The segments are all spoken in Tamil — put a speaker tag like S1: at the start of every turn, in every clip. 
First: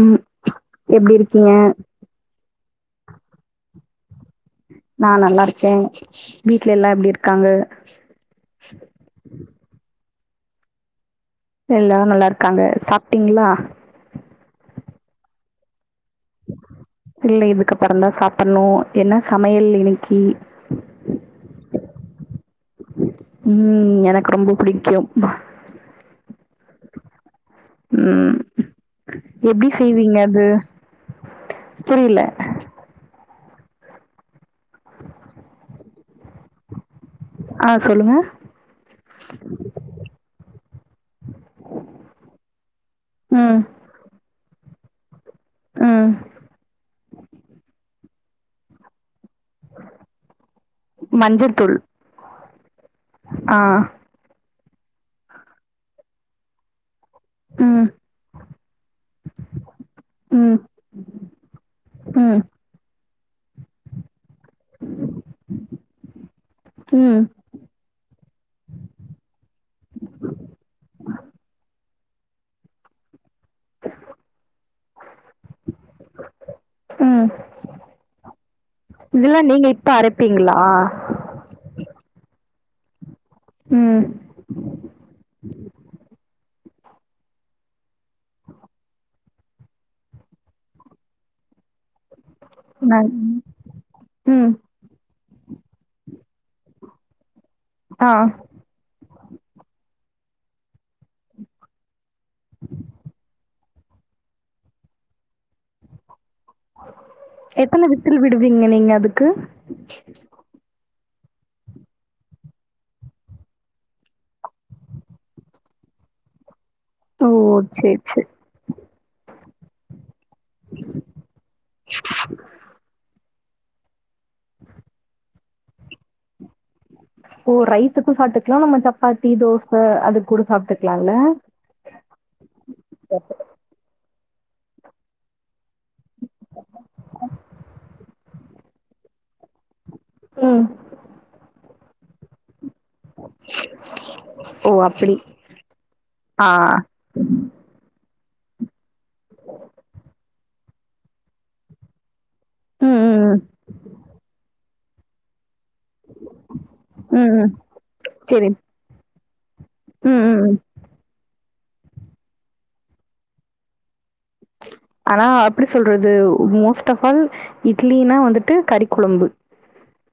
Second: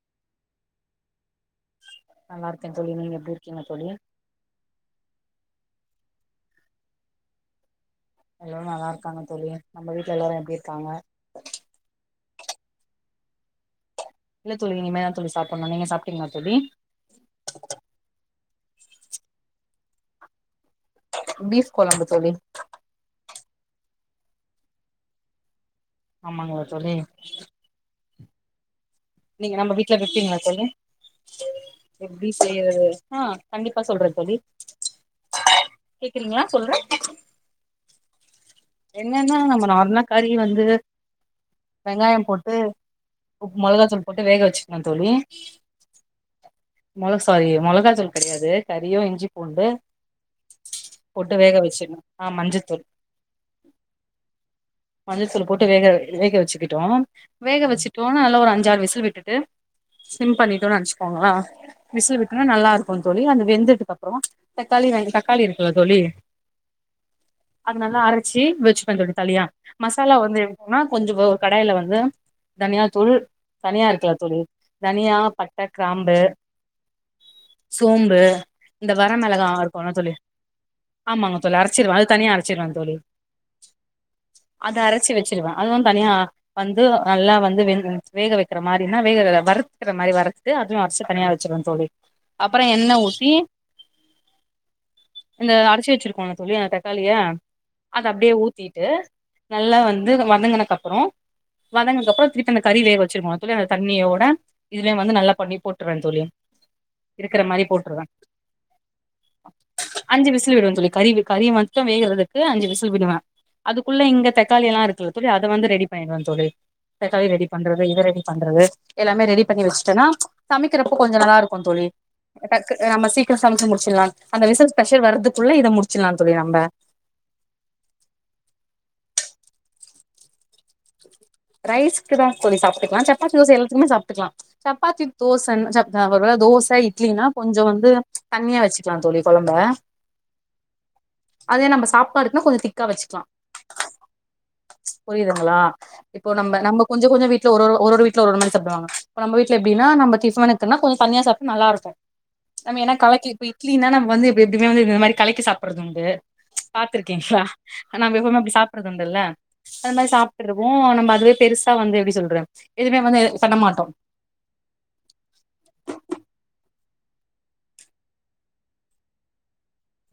S1: உம் எப்படி இருக்கீங்க
S2: நல்லா இருக்கேன் தோழி நீங்க எப்டி இருக்கீங்க தோழி
S1: நான் நல்லா இருக்கேன் வீட்ல எல்லாம் எப்டி இருக்காங்க
S2: எல்லோரும் நல்லா இருக்காங்க தோழி நம்ம வீட்டுல எல்லாரும் எப்படி இருக்காங்க
S1: எல்லாரும் நல்லா இருக்காங்க சாப்டீங்களா
S2: இல்ல தோழி இனிமே தான் தோழி சாப்பிடணும் நீங்க சாப்
S1: இல்லை இதுக்கப்புற்தா சாப்பிடணு என்ன சமையல் இன்னைக்கு இ
S2: பிவ் கொழும்பு தோழி
S1: உஹம் எனக்கு ரொம்ப புடிக்கு
S2: ஆமாங்க தோழி
S1: உம்
S2: நீங்க நம்ம வீட்ல விப்பீங்களா தோழி
S1: புரியல.
S2: எப்டி செய்றது ஆஹ் கண்டிப்பா சொல்றேன் தோழி கேக்குறீங்காளா சொல்றே
S1: ஆஹ் சொல்லுங்க
S2: என்னன்னா நம்ம நார்னக்காரி வந்து வெங்காயம் போட்டு உப்பு
S1: ம்
S2: மிளகாதூள் போட்டு வேக வச்சு என் தோழி
S1: ம்
S2: [inaudible] மல சாரி மல காச்சல் கிடையாது கரியோ இஞ்சி உண்டு போட்டு வேக வச்சிடணும் ஆ மஞ்சத்து ச
S1: ஆஹ்
S2: மஞ்சள்தூள் போட்டு வேக வேக வச்சிக்கிட்டோம் வேக
S1: ம்
S2: வச்சுட்டோம் அதுல ஒரு அஞ்சாறு விசில் விட்டுட்டு சிம்
S1: ம்
S2: பண்ணிட்டோம்னு நினைச்சுகோங்களா விசில்
S1: ம்
S2: விட்டோனோ நல்லா இருக்கும் தோழி அந்த வெந்ததுக்கு அப்புறம் தக்காளி ரெண்டு தக்காளி இருக்குல்ல தோழி
S1: ம்
S2: அது நல்லா அரைச்சி வச்ச வச்சு பன்றது தனியா மசாலா வந்து வேன்னா கொஞ்சம் கடாயில வந்து தனியா தூள் தனியா இருக்குல தோழி தனியா பட்ட கிராம்பு
S1: ம்
S2: சோம்பு இந்த வர
S1: இதெல்லா
S2: மிளகா
S1: நீங்க இப்ப
S2: இருக்குல தோழி
S1: அரைப்பீங்களா?
S2: ஆமாங்க தோழி அரச்சிருவன் அது தனியா அரச் ச்சிறந்தலி [unintelligible]
S1: ம்
S2: அத அரச்சி வச்சிருவே அதுவு தனியா வந்து நல்லா வந்து வேக வைக்கிற மாரினா வேக வறுக்கற மாரி வறுத்து அதுவும் அரைச்சு தனியா வச்சிருவவேன் தோழி அப்புற என்ன
S1: நா
S2: ஊசி
S1: ம்
S2: இந்த அரச்சி வச்சிருக்கோம்ல தோழி அந்த தக்காளிய அத
S1: ஆ
S2: அப்டியே ஊத்திட்டு நல்லா வந் து வதங்கனக்கப்றோ வதங்கனதுக்கப்றோ இப்ப அந்த கறி வேக வச்சிருக்கோ அத்தோட தண்ணியோட இதுலயு வந்து நல்லா பண்ணி போட்டுருவே தோழி இருக்கிற மாரி
S1: எத்தன
S2: போட்டுருவே
S1: விசில் விடுவீங்க நீங்க அதுக்கு
S2: அஞ்சு விசில் விடுவே தோழி கறி கறி மட்டும் வேகறுதுக்கு அஞ்சு விசி ல் விடுவே அதுக்குள்ள இங்க தக்காளி எல்லா இருக்குல்ல தோழி அத வந்து ரெடி பண்ணிடுவே தோழி தக்காளி
S1: ஓ!
S2: ரெடி பண்றது
S1: சரி,
S2: இத ரெடி
S1: சரி.
S2: பண்றது எல்லாமே ரெடி பண்ணி வச்சுட்டேன்னா சமைக்கிறப்போ கொஞ்ச நல்லா இருக்கு தோழி டக்கு நம்ம சீ க்ரோ சமைச்சு முடிச்சிடலா அந்த விசில் ப்ரெஷர் வரதுக் குள்ள இதை முடிச்சிடலா தோழி நம்
S1: ரைஸுக்கு சாப்ட்டுக்கலா நம்ம சப்பாத்தி தோச அதுக்கு கூட சாப்ட்டுக்கலா இல்ல
S2: ரைஸுக்குதா தோழி சாப்ட்டுக்கலா சப்பாத்தி தோச எல்லாத்துக்குமே சாப்ட்டுக்கலா சப்பாத்தி தோசன் சப் அதா ஒருவேள தோச இட்லினா கொஞ்ச வந்து தண்ணியா வச்சுக்கலா தோழி கொழம்ப
S1: ம்.
S2: அதே நம்ப சாப் பாடுக்குனா கொஞ்ச திக் கா வச்சுக்கலா
S1: ஓ! அப்படி.
S2: புரியுதுங்களா இப்ப
S1: ஆ.
S2: நம்ப நம்ப கொஞ்ச கொஞ்ச வீட்ல ஒரு ஒரு ஒரு ஒரு வீட்ல ஒரு ஒரு மாரி சாப்டுவாங்க இப்ப நம்ப வீட்ல எப்டினா நம்ம டிஃபனுக்குனா கொஞ்ச தண்ணியா சாப்ட்டா நல்லாருக்கு நம்ம
S1: ம்,
S2: ஏன்னா கலக்கி
S1: ம், ம்.
S2: இப்ப இட்லின்னா நமக்கு வந்து [unintelligible] இதுவே வந்து இந்த மாரி கலக்கி சாப் சாப்பறது உண்டு
S1: ம்,
S2: பாத்துருக்கீங்களா
S1: ம்.
S2: நாம எப்பவுமே
S1: சரி.
S2: அப்டி சாப்பறதுண்டுல்ல அந்த மாரி
S1: ம், ம், ம்.
S2: சாப்ட்ருவோ அதுவே பெருசா வந்து எப்டி சொல்றே எதுவுமே வந்து பண்ண மாட்டோ
S1: ஆனா அப்டி சொல்றது மோஸ்ட் ஆஃப் ஆல் இட்லினா வந்துட்டு கறிக்குழம்பு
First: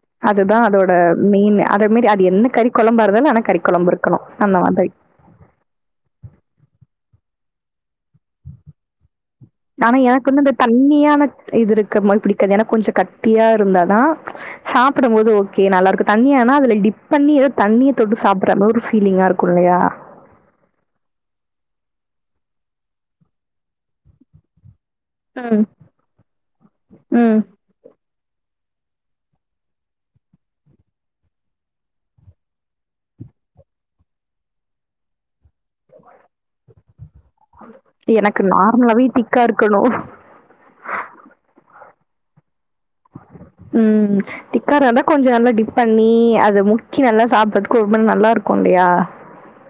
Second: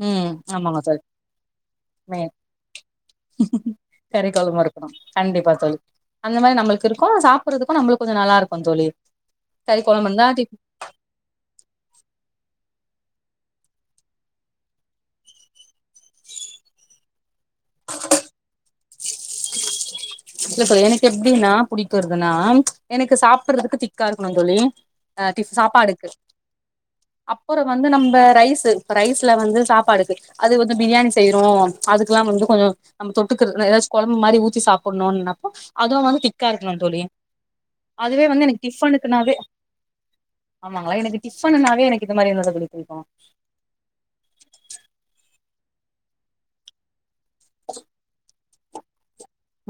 S2: ம்
S1: அதுதா
S2: ஆமாங்க
S1: அதோட மெயின் அதே மாரி
S2: தோழி
S1: அது என்ன கறி கொழம்பா இருந்தாலு ஆனா கறி கொழம்பு இருக்கணு அந்த
S2: கறிக்கொழம்பு இருக்கணு
S1: மாதிரி
S2: கு சாப்டுறதுக்கு நம்மளுக்கு கொஞ்ச நல்லா இருக்கும் தோழி கறி
S1: ஆனா
S2: கொழம்பு இருந்தா
S1: எனக்கு வந்து இந்த
S2: திக்
S1: தண்ணியான இது இருக்கிற மாரி பிடிக்காது எனக்கு கொஞ்ச கட்டியா இருந்தாதா சாப்டும் போது ஓகே நல்லா இருக்கு தண்ணியா ஆனா அதுல டிப் பண்ணி ஏதோ தண்ணிய தொட்டு சாப்டுற மாரி ஒரு ஃபீலிங்கா இருக்கு இல்லையா
S2: இல்ல தோழி எனக்கு எப்டின்னா புடிக்கறதுன்னா எனக்கு சாப்டுறதுக்கு திக்கா இருக்கணு தோழி ஆ டிஃப்
S1: ம்.
S2: சாப்பாடுக்கு
S1: ம்.
S2: அப்புறோ வந்து நம்ப ரைஸ் து இப்ப ரைஸ்ல வந்து சாப்பாடுக்கு அது வந்து பிரியாணி செய்றோ அதுக்கெல்லா வந்து கொஞ்சோ நம்ம தொட்டுக்குறது ஏன்னா ஏதாச்சி கொழம்பு மாரி ஊத்தி சாப்ட் டணு இல்லனா அதுவு வந்து திக்கா இருக்கணு தோழி அதுவே வந்து எனக்கு
S1: நார்மலாவே
S2: டிஃபனுக்குனாவே
S1: திக்கா இருக்கணும்.
S2: ஆமாங்க எனக்கு டிஃபனுனாவே எனக் இது மாரி என்னோட [unintelligible]
S1: உம் திக்காரந்தா கொஞ்ச நல்லா டிப் பண்ணி அத முக் கி நல்லா சாப்புறதுக்கு ஒரு மா நல்லா இருக் கொல்லயா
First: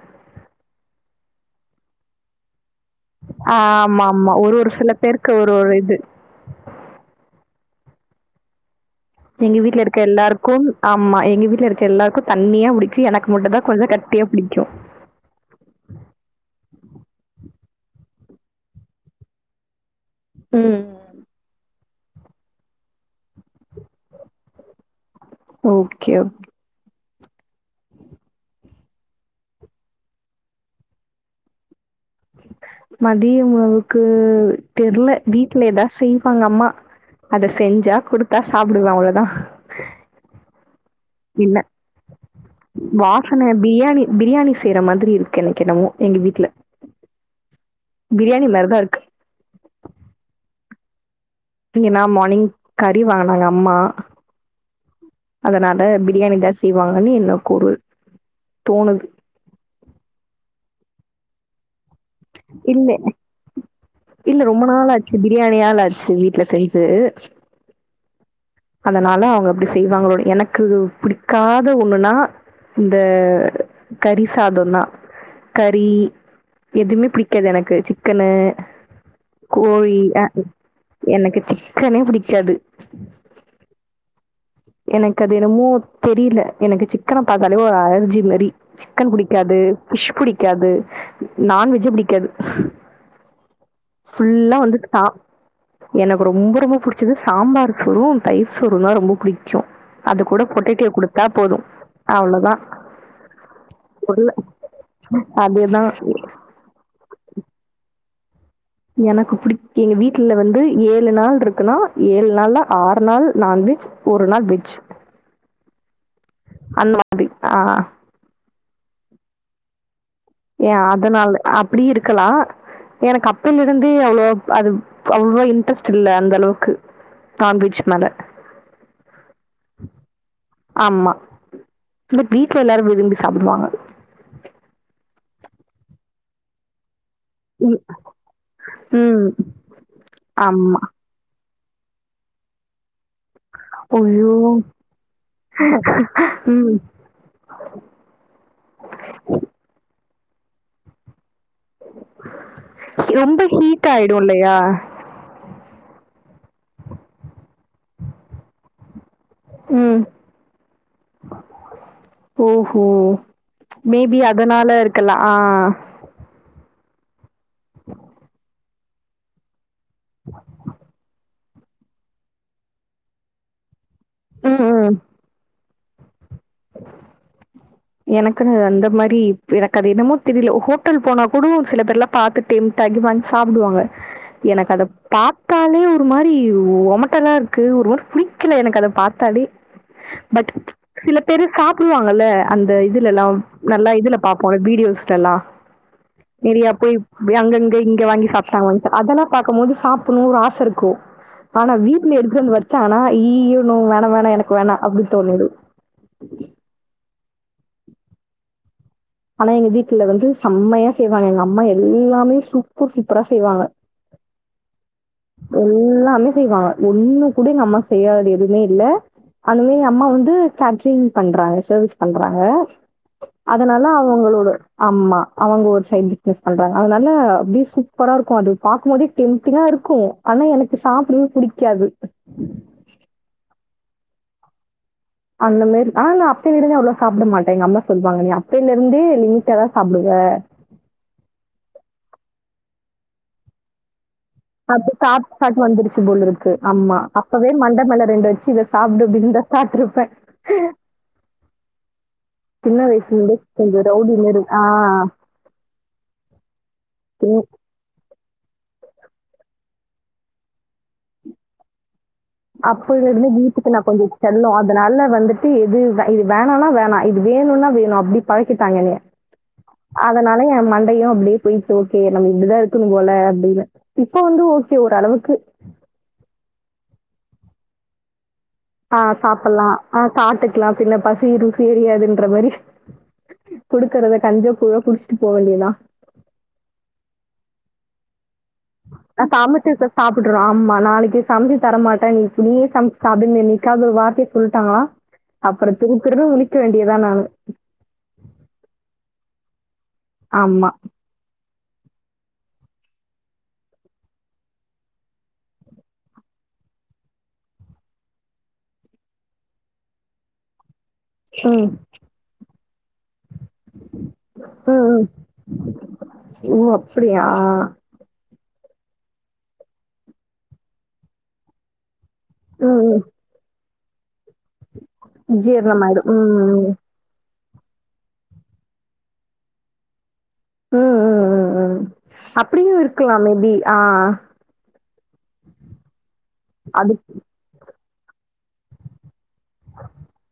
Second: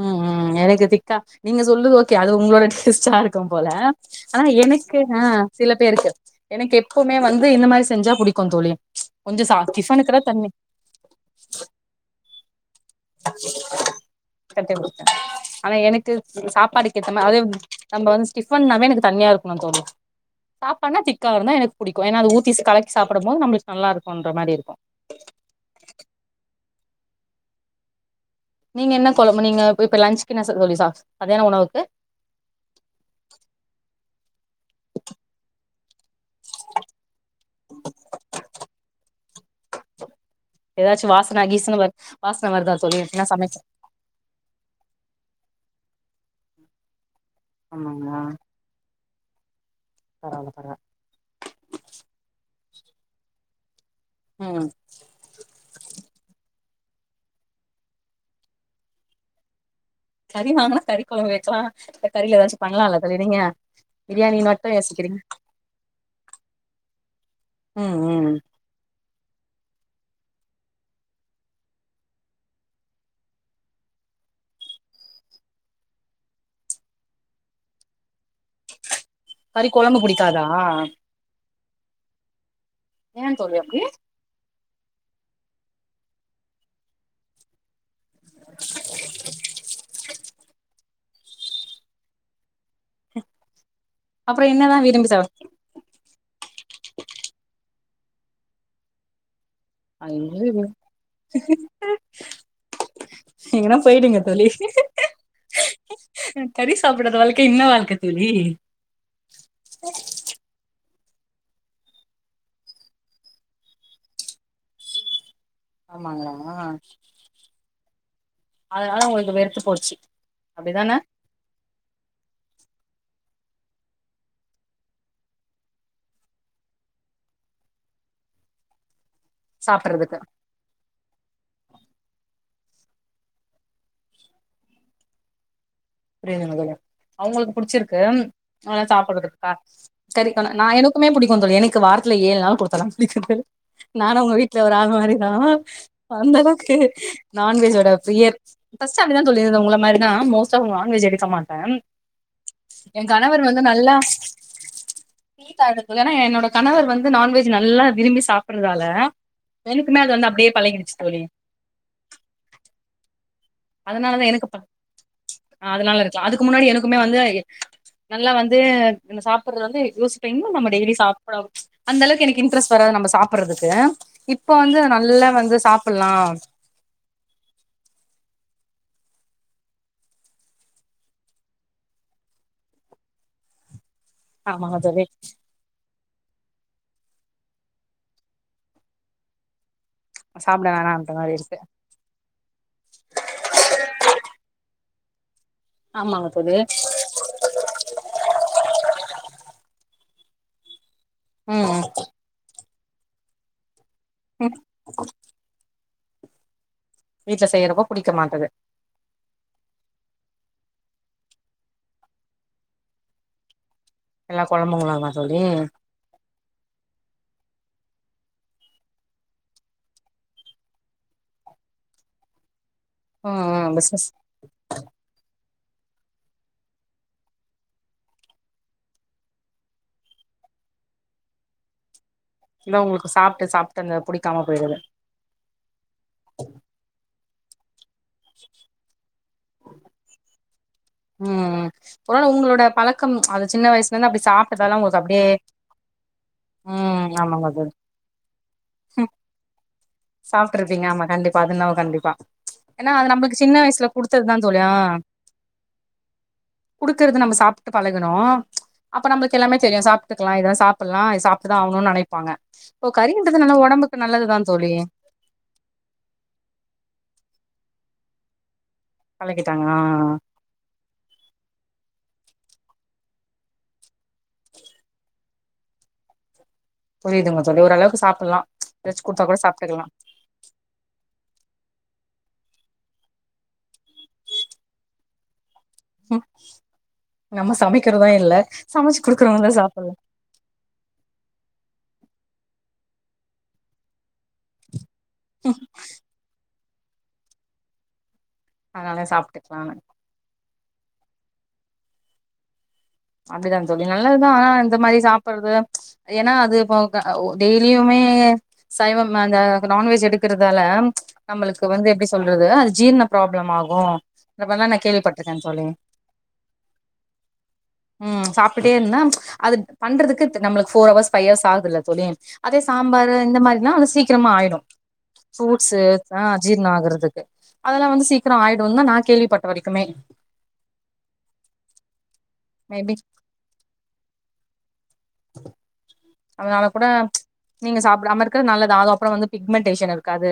S2: உம் உம் எனக்கு திக்கா நீங்க சொல்லுது ஓகே அது உங்ளோட டெஸ்டா இருக்கும் போல
S1: ஆமாமா.
S2: ஆனா
S1: ஒரு ஒரு சில
S2: எனக்கு ஆ
S1: பேருக்கு ஒரு
S2: சில
S1: ஒரு இது.
S2: பேருக்கு எனக்கு எப்பவ்மே வந்து இந்த மாரி செஞ்சா புடிக்கு தோழி கொஞ்சோ சா
S1: எங்க வீட்ல இருக்க
S2: டிஃபனுக்குதா தண்ணி
S1: எல்லாருக்கும் ஆமா எங்க வீட்ல இருக்க எல்லாருக்கு தண்ணியா புடிக்கு எனக்கு மட்டுதா கொஞ்ச கட்டியா பிடிக்கும்.
S2: கட்டி குடுத்த அவ எனக்கு சாப்பாடு கேட்டனா அது நம் ம்‌ப வந்து ஸ்டிஃபன் நாவெ எனக்கு தண்ணியா இருக்கனு தோழி
S1: ம்.
S2: சாப்பானா திக்கா இருந்தா எனக் புடிக்கு ஏனா அது ஊத்தி கலக்கி சாப்புடும்போது நம்பளுக்கு நல்லாருக்குன்ற மாரி இருக்கு
S1: ஓகே ஓ
S2: நீங்க என்ன கொழம்பு நீங்க இப்ப லஞ்சுக்கு என்ன ச தோழி சா மத்தியான உணவுக்கு
S1: மதிய உணவுக்கு தெர்ல வீட்ல எதா செய்வாங்க அம்மா அத செஞ்சா குடுத்தா சாப்டுவே அவ்ளதா [inaudible]
S2: ஏதாச்சு வாசன
S1: இல்ல
S2: கீசன வரு வாசன வருதா தோழி எதுனா
S1: வாசன
S2: சமைச்ச
S1: பிரியாணி பிரியாணி செய்ற மாதிரி இருக்கு எனக்கு என்னவோ எங்க வீட்ல
S2: ஆமாங்களா
S1: பிரியாணி மாரிதா இருக்கு
S2: பரவால்ல பரவா
S1: இங்க நா மார்னிங் கறி வாங்குனாங்க அம்மா
S2: ம்
S1: அதனால பிரியாணி தா செய்வாங்கன்னு எனக்கொரு தோணுது
S2: கறி வாங்குனா கறி கொழம்பு வக்லா
S1: இல்ல
S2: பிரியாணி
S1: இல்ல ரொம்ப
S2: மட்டும்
S1: நாளச்சு
S2: யோசிக்கிறீங்க
S1: பிரியாணியால ஆச்சு வீட்ல செஞ்சு
S2: ம் ம்
S1: அதனால அவுங்க அப்டி செய்வாங்களோ எனக்கு பிடிக்காத ஒண்ணுனா இந்த கறி சாதொந்தா கறி எதுமே புடிக்காது எனக்கு சிக்கனு
S2: கறி கொழம்பு
S1: கோழி அ
S2: புடிக்காதா
S1: எனக்கு சிக் கனே புடிக்காது
S2: ஏ தோழி அப் [unintelligible]
S1: எனக்கு அது என்னமோ தெரில எனக்கு சிக்கன பாத்தாலே ஒரு அலர் ஜி மரி சிக்கன் பிடிக்காது ஃபிஷ் பிடிக்காது நான்வெஜ்ஜே புடிக்காது
S2: அப்புறம்
S1: ஃபுல்லா வந்து
S2: என்னதான்
S1: தா
S2: விரும்பி சாப்
S1: எனக்கு ரொம்ப ரொம்ப புடிச்சது சாம்பார் ஹலோ தயிர் சோறுன்னா ரொம்ப புடிக் போது அவ்ளோதா
S2: எங்கன்னா போயிடுங்க
S1: உருள
S2: தோழி
S1: அதுதா
S2: கறி சாப்பிடாத வாழ்க்க என்ன வாழ்க்க தோழி
S1: எனக்கு புடி எங்க வீட்டுல வந்து ஏழு ஏழு நாள் இருக்குனா ஏழு நாள் ஆறு நாள் நான்வெஜ் ஒரு நாள் வெஜ்
S2: ஆமாங்களா
S1: அந்த மாதிரி ஆ
S2: அதனால உங்களுக்கு வெறுத்து போச்சு
S1: ஏன்
S2: அப்டிதான
S1: அதனால அப்டி இருக்கலா எனக்கு அப்பேல இருந்தே அவ்ளோ அது அவ்ளோ இன்ட்ரெஸ்ட் இல்ல அந்த அளவுக்கு நான்வெஜ் மேல
S2: சாப்றதுக்கு
S1: ஆமா. பட் வீட்ல எல்லாரு விரும்பி சாப்டுவாங்க
S2: [unintelligible] அவுங்களுக்கு
S1: ம்,
S2: புடிச்சிருக்கு
S1: ம்.
S2: சாப்பறதுக்கா சரிக்கண் நான்
S1: ஆமா.
S2: எனக்குமே புடிக்கு தோழி எனக்கு வாரத்துல ஏழு நாள் கொடுத்தலா நானு உங்க
S1: ஐயோ!
S2: வீட்ல ஒரு ஆள் மாரிதா அந்த அளவுக்கு
S1: ம்.
S2: நான்வெஜோட பிரியர் ஃபஸ்ட் அப்டிதா இருந்து தோழி உங்கள மாரி நா மோசமா நான்வெஜ் எடுக்க என்
S1: ரொம்ப
S2: கணவர் வந்து
S1: ஹீட்
S2: நல்லா
S1: ஆயிடும் இல்லையா?
S2: [unintelligible] என்னோட கணவர் வந்து நான்வெஜ் நல்லா விரும்பி சாப்றதால
S1: ம்.
S2: எனக்குமே அது வந்து அப்டியே பழகிடுச்சு தோழி
S1: ஓஹோ! மேபி
S2: அதனாலதா எனக்கு ப
S1: அதனால இருகலா ஆஹ்
S2: எதுக்குமே வந்து நல்லா வந் அத என் சாப்றது வந்து யோசிபன்ன நம டெய்லி அந்த அளவுக்கு எனக்கு இன்ட்ரெஸ்ட் வராது நம்ம சாப்றதுக்கு இப்ப வந்து நல்லா வந்து சாப் சாபுடலா
S1: எனக்கு அந்த மாரி எனக்கு அது என்னமோ தெரியல ஹோட்டல் போனா கூட சில பேர் எல்லாம் பாத்து டெம்ட் ஆகி வாங்கி சாப்டுவாங்க எனக்கு
S2: ஆமாங்க
S1: அத
S2: தோழி
S1: பாத்தாலே ஒரு மாரி ஒமட்டல்லா இருக்கு ஒரு மாரி புடிக்கல எனக்கு அத பாத்தாலே பட்
S2: சாப்ட வேணாண்
S1: சில
S2: அ
S1: பேரு சாப்டுவாங்கல்ல அந்த இதுலல்லாம் நல்லா இதுல பாப்போம் வீடியோஸ் கெலா
S2: ஆமாங்க தோழி
S1: நெறையா பேர் அங்கங்க இங்க வாங்கி சாப்டாங்கோன் அதலா பாக்கும் போது சா நூறு ஆச இருக்கோ ஆனா
S2: ம்
S1: வீட்ல இருக்கறவங்க பாத் ச்ச ஆனா இ ஈ நோ வ வேணா எனக்கு வேணா அப்டி தோணுது
S2: வீட்ல செய்றபோ புடிக்க மாட்டுது
S1: ஆனா எங்க வீட்ல வந்து சம்மையா செய்வாங்க எங்க அம்மா எல்லாமே சூப்பர் சூப்பரா செய்வாங்க
S2: எல்லா குழம்புங்ளா
S1: எல்லாமே செய்வாக ஒண்ணு கூட எங்க அம்மா செய்யாதது எதுவுமே இல்ல அந்தமே அம்மா வந்து கேட்ரிங் பண்றாங்க சர்வீஸ் பண்றாங்க
S2: ம் ம்
S1: அதனால
S2: பிசினஸ்
S1: அவுங்களோட அம்மா அவுங்க ஒர் சைட் பிஸ்னஸ் பண்றாங்க அதனால அப்டியே சூப்பரா இருக்கும் அது பாக்கும்போது டெம்டிங்கா இருக் கும் ஆனா எனக்கு சாப்டவே பிடிக்காது
S2: இதா உங்ளுக்கு சாப்டு சாப்டு அந்த புடிக்காம போயிறது
S1: அந்த மேரி ஆனா நா அப்பவே இருந்து அவ்ளோ சாப்ட மாட்ட எங்கம்மா சொல்லுவாங்க நீ அப்பைல இருந்தே லிமிட்டா தான் சாப்டுவ
S2: உம் உம் ஒரு வேள உங்ளோட பழக்கம் அது சின்ன வயசுலந்து அப்டி சாப்ட்டதால
S1: அப்ப
S2: உங்களுக்கு அப்டியே
S1: சாப்ட்டு சாப்ட்டு வந்துருச்சு போலிருக்கு ஆமா
S2: ம் ஆமாங்க
S1: அப்வே
S2: தோழி
S1: மண்டமல ரெண்டு வச்சு இத சாப்பிடு அப்டினு தா சாப்டுருப்பே
S2: சாப்ட்ருப்பீங்க ஆமா கண்டிப்பா அது என்னவோ கண்டிப்பா
S1: சின்ன
S2: ஏன்னா அது
S1: வயசுலந்தே
S2: நம்மளுக்கு சின்ன
S1: கொஞ்ச ரவுடி மேரி ஆஹ்
S2: குடுக்றத நம்ம சாப்ட்டு பழகணு அப்ப நம்ளுக்கு எல்லாமே தெரியும் சாப்ட்டுக்கலாம் இத சாப்புலாம் சாப்ட்டுதான் ஆவுனும்னு நெனப்
S1: அப்பலருந்து வீட்டுக்கு நான் கொஞ்சம்
S2: நல்லதுதா
S1: செல்லம்
S2: தோழி
S1: அதனால வந்துட்டு எது இது வேணானா வேணா இது வேணுனா வேணு இப்டி பழகி கிட்டாங்க என்னைய
S2: பழகிட்டாங்க ஆ
S1: அதனால என் மண்டையும் அப்டியே போயிட்டு ஓகே நம்ம இப்டி தா இருக்கனு போல அப்டினு இப்ப வந்து ஓகே ஓரளவுக்கு
S2: புரிதுங்க தோழி ஓரளவுக்கு சாப்புலா
S1: ஆஹ் சாப்புலா ஆஹ் சாட்டுகலா பின்ன பசி ருசி அறியாது ன்ற மாரி குடுக்கறத கஞ்ஜோ கூழோ குடிச்சிட்டு போ வேண்டி தான்
S2: நம்ம சமைக்கிறதா இல்ல சமைச்சு
S1: நான்
S2: குடுக்குறவங்கதா
S1: சமச்சுவச்சா
S2: சாப்புட்லா
S1: சாப்புட்றான் ஆம்மா நாளைக்கி தம்பி தர மாட் கா நீ இப்படியே சமச்சு சாப்டு எனிகாது ஒரு வார்த்த சொல்டாங்களா அப்ற திருதிருனு முளிக் இருக்க வேண்டிதா நானு
S2: அதனால சாப்டுக்கலாம்
S1: ஆமா
S2: அப்டிதான் தோழி நல்லதுதான் ஆனா இந்த மாரி சாப்டுறது ஏன்னா அது இப்ப டெய்லியுமே சைவம் அந்த நான்வெஜ் எடுக்கிறதுனால நம்மளுக்கு
S1: ம்.
S2: வந்து எப்டி சொல்றது ஜீர்னம் ப்ராப்ளம் ஆகும் அந்த மாரி நான்
S1: ம், ம்.
S2: கேள்விபட்டுருக்கேன் தோழி
S1: ஓ! அப்படியா?
S2: உம் சாப் அப்டியே இருந்தா அது பண்றக்கு நம்மளுக்கு போர்ஹவர்ஸ் ஃபைவ்ஹர்ஸ் ஆகுது இல்ல தோழி அதே
S1: ம், ம்.
S2: சாம்பாரூ இந்த மாதிரினா சீக்ரமா ஆயிடும் ஃப்ரூட்ஸ்சு
S1: ஜீரணம் ஆயிடும். ம்,
S2: அஜீரணம்
S1: ம்.
S2: ஆகுறதுக்கு அதெல்லாம் வந்து சீக்கிரேம் ஆயிடும் தான் நான் கேள்விப்பட்ட வரைக்குமே
S1: ம் உஹம் உஹம் உஹம் அப்டியும்
S2: மேபி
S1: இருக்கலாம் மேபி ஆஹ
S2: இச்.... அதனால கூட
S1: அது
S2: நீங்க சாப் நாம இருக்கறது நல்லது அது அப்புறம் வந்து பிக்மென்டேஷன் இருக்காது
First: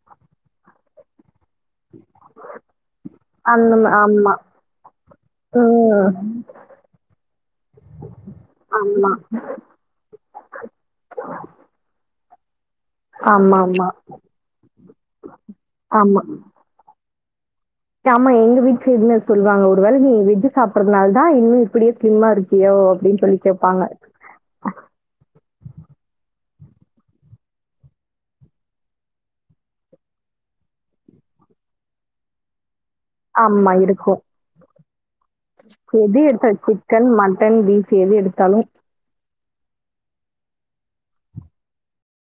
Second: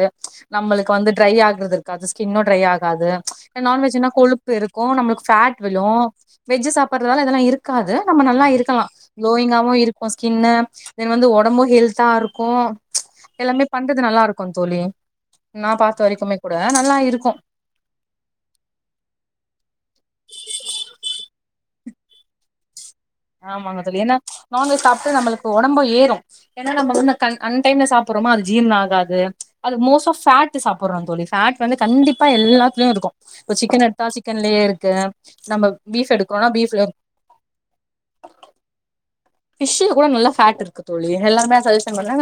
S2: நம்மளுக்கு வந்து ட்ரை ஆ அதற்காக ஸ்கின் ஒன்னும் ட்ரை ஆகாது ஏன்னா
S1: அந்த
S2: நான்
S1: மா
S2: வெஜ்ன்னா
S1: ஆமா.
S2: கொழுப்பு இருக்கும் நம்மளுக்கு ஃபேட் விழும்
S1: ம்.
S2: வெஜ் சாப்பிடறதால அதெல்லாம் இருக்காது நம்ம நல்லா இருக்கலாம்
S1: ஆமா.
S2: க்ளோயிங் ஆவும் இருக்கும் ஸ்கின் வந்து உடம்பும் ஹெல்தா இருக்கும் எல்லாமே
S1: ஆமாமா. ஆமா.
S2: பண்றது நல்லா இருக்குகோம் தோழி நான் பார்த்த
S1: ஆமா,
S2: வரைக்குமே கூட நல்லா இருக்கும்
S1: ஆமா எங்க வீட்ல இது மாரி சொல்லுவாங்க ஒரு வேளை நீ வெஜ்ஜு சாப்டுறதுனால தா இன்னும் இப்டியே ஸ்லிம்மா இருக்கியோ அப்படின்னு சொல்லி
S2: ஆமாங்க
S1: கேட்பாங்க.
S2: தோழி ஏன்னா நான்வெஜ் சாப்பிட்டா நம்மளுக்கு உடம்பு ஏறும் ஏன்னா நம்ம வந்து அன் டைம்ல சாப்பிடுறோமா அது ஜீரணம் ஆகாது அது மோஸ்ட் ஆஃப் ஃபேட் சாப்பிடுறோம் தோழி ஃபேட் வந்து கண்டிப்பா எல்லா இருக்கும் இப்ப
S1: ஆமா,
S2: சிக்கன் எடுத்த
S1: இருக்கும்.
S2: சிக்கன்லயே இருக்கு நம்ம பீஃப்
S1: எது
S2: எடுக்குறோனா
S1: எடுத்தாலும்
S2: பீஃப்லயும்
S1: சிக்கன், மட்டன், பீஃப் எது எடுத்தாலும்
S2: ஃபிஷ் கூட நல்ல பேட் இருக்கு தோழி எல்லாருமே சஜக்ஷன் பண்றாங்க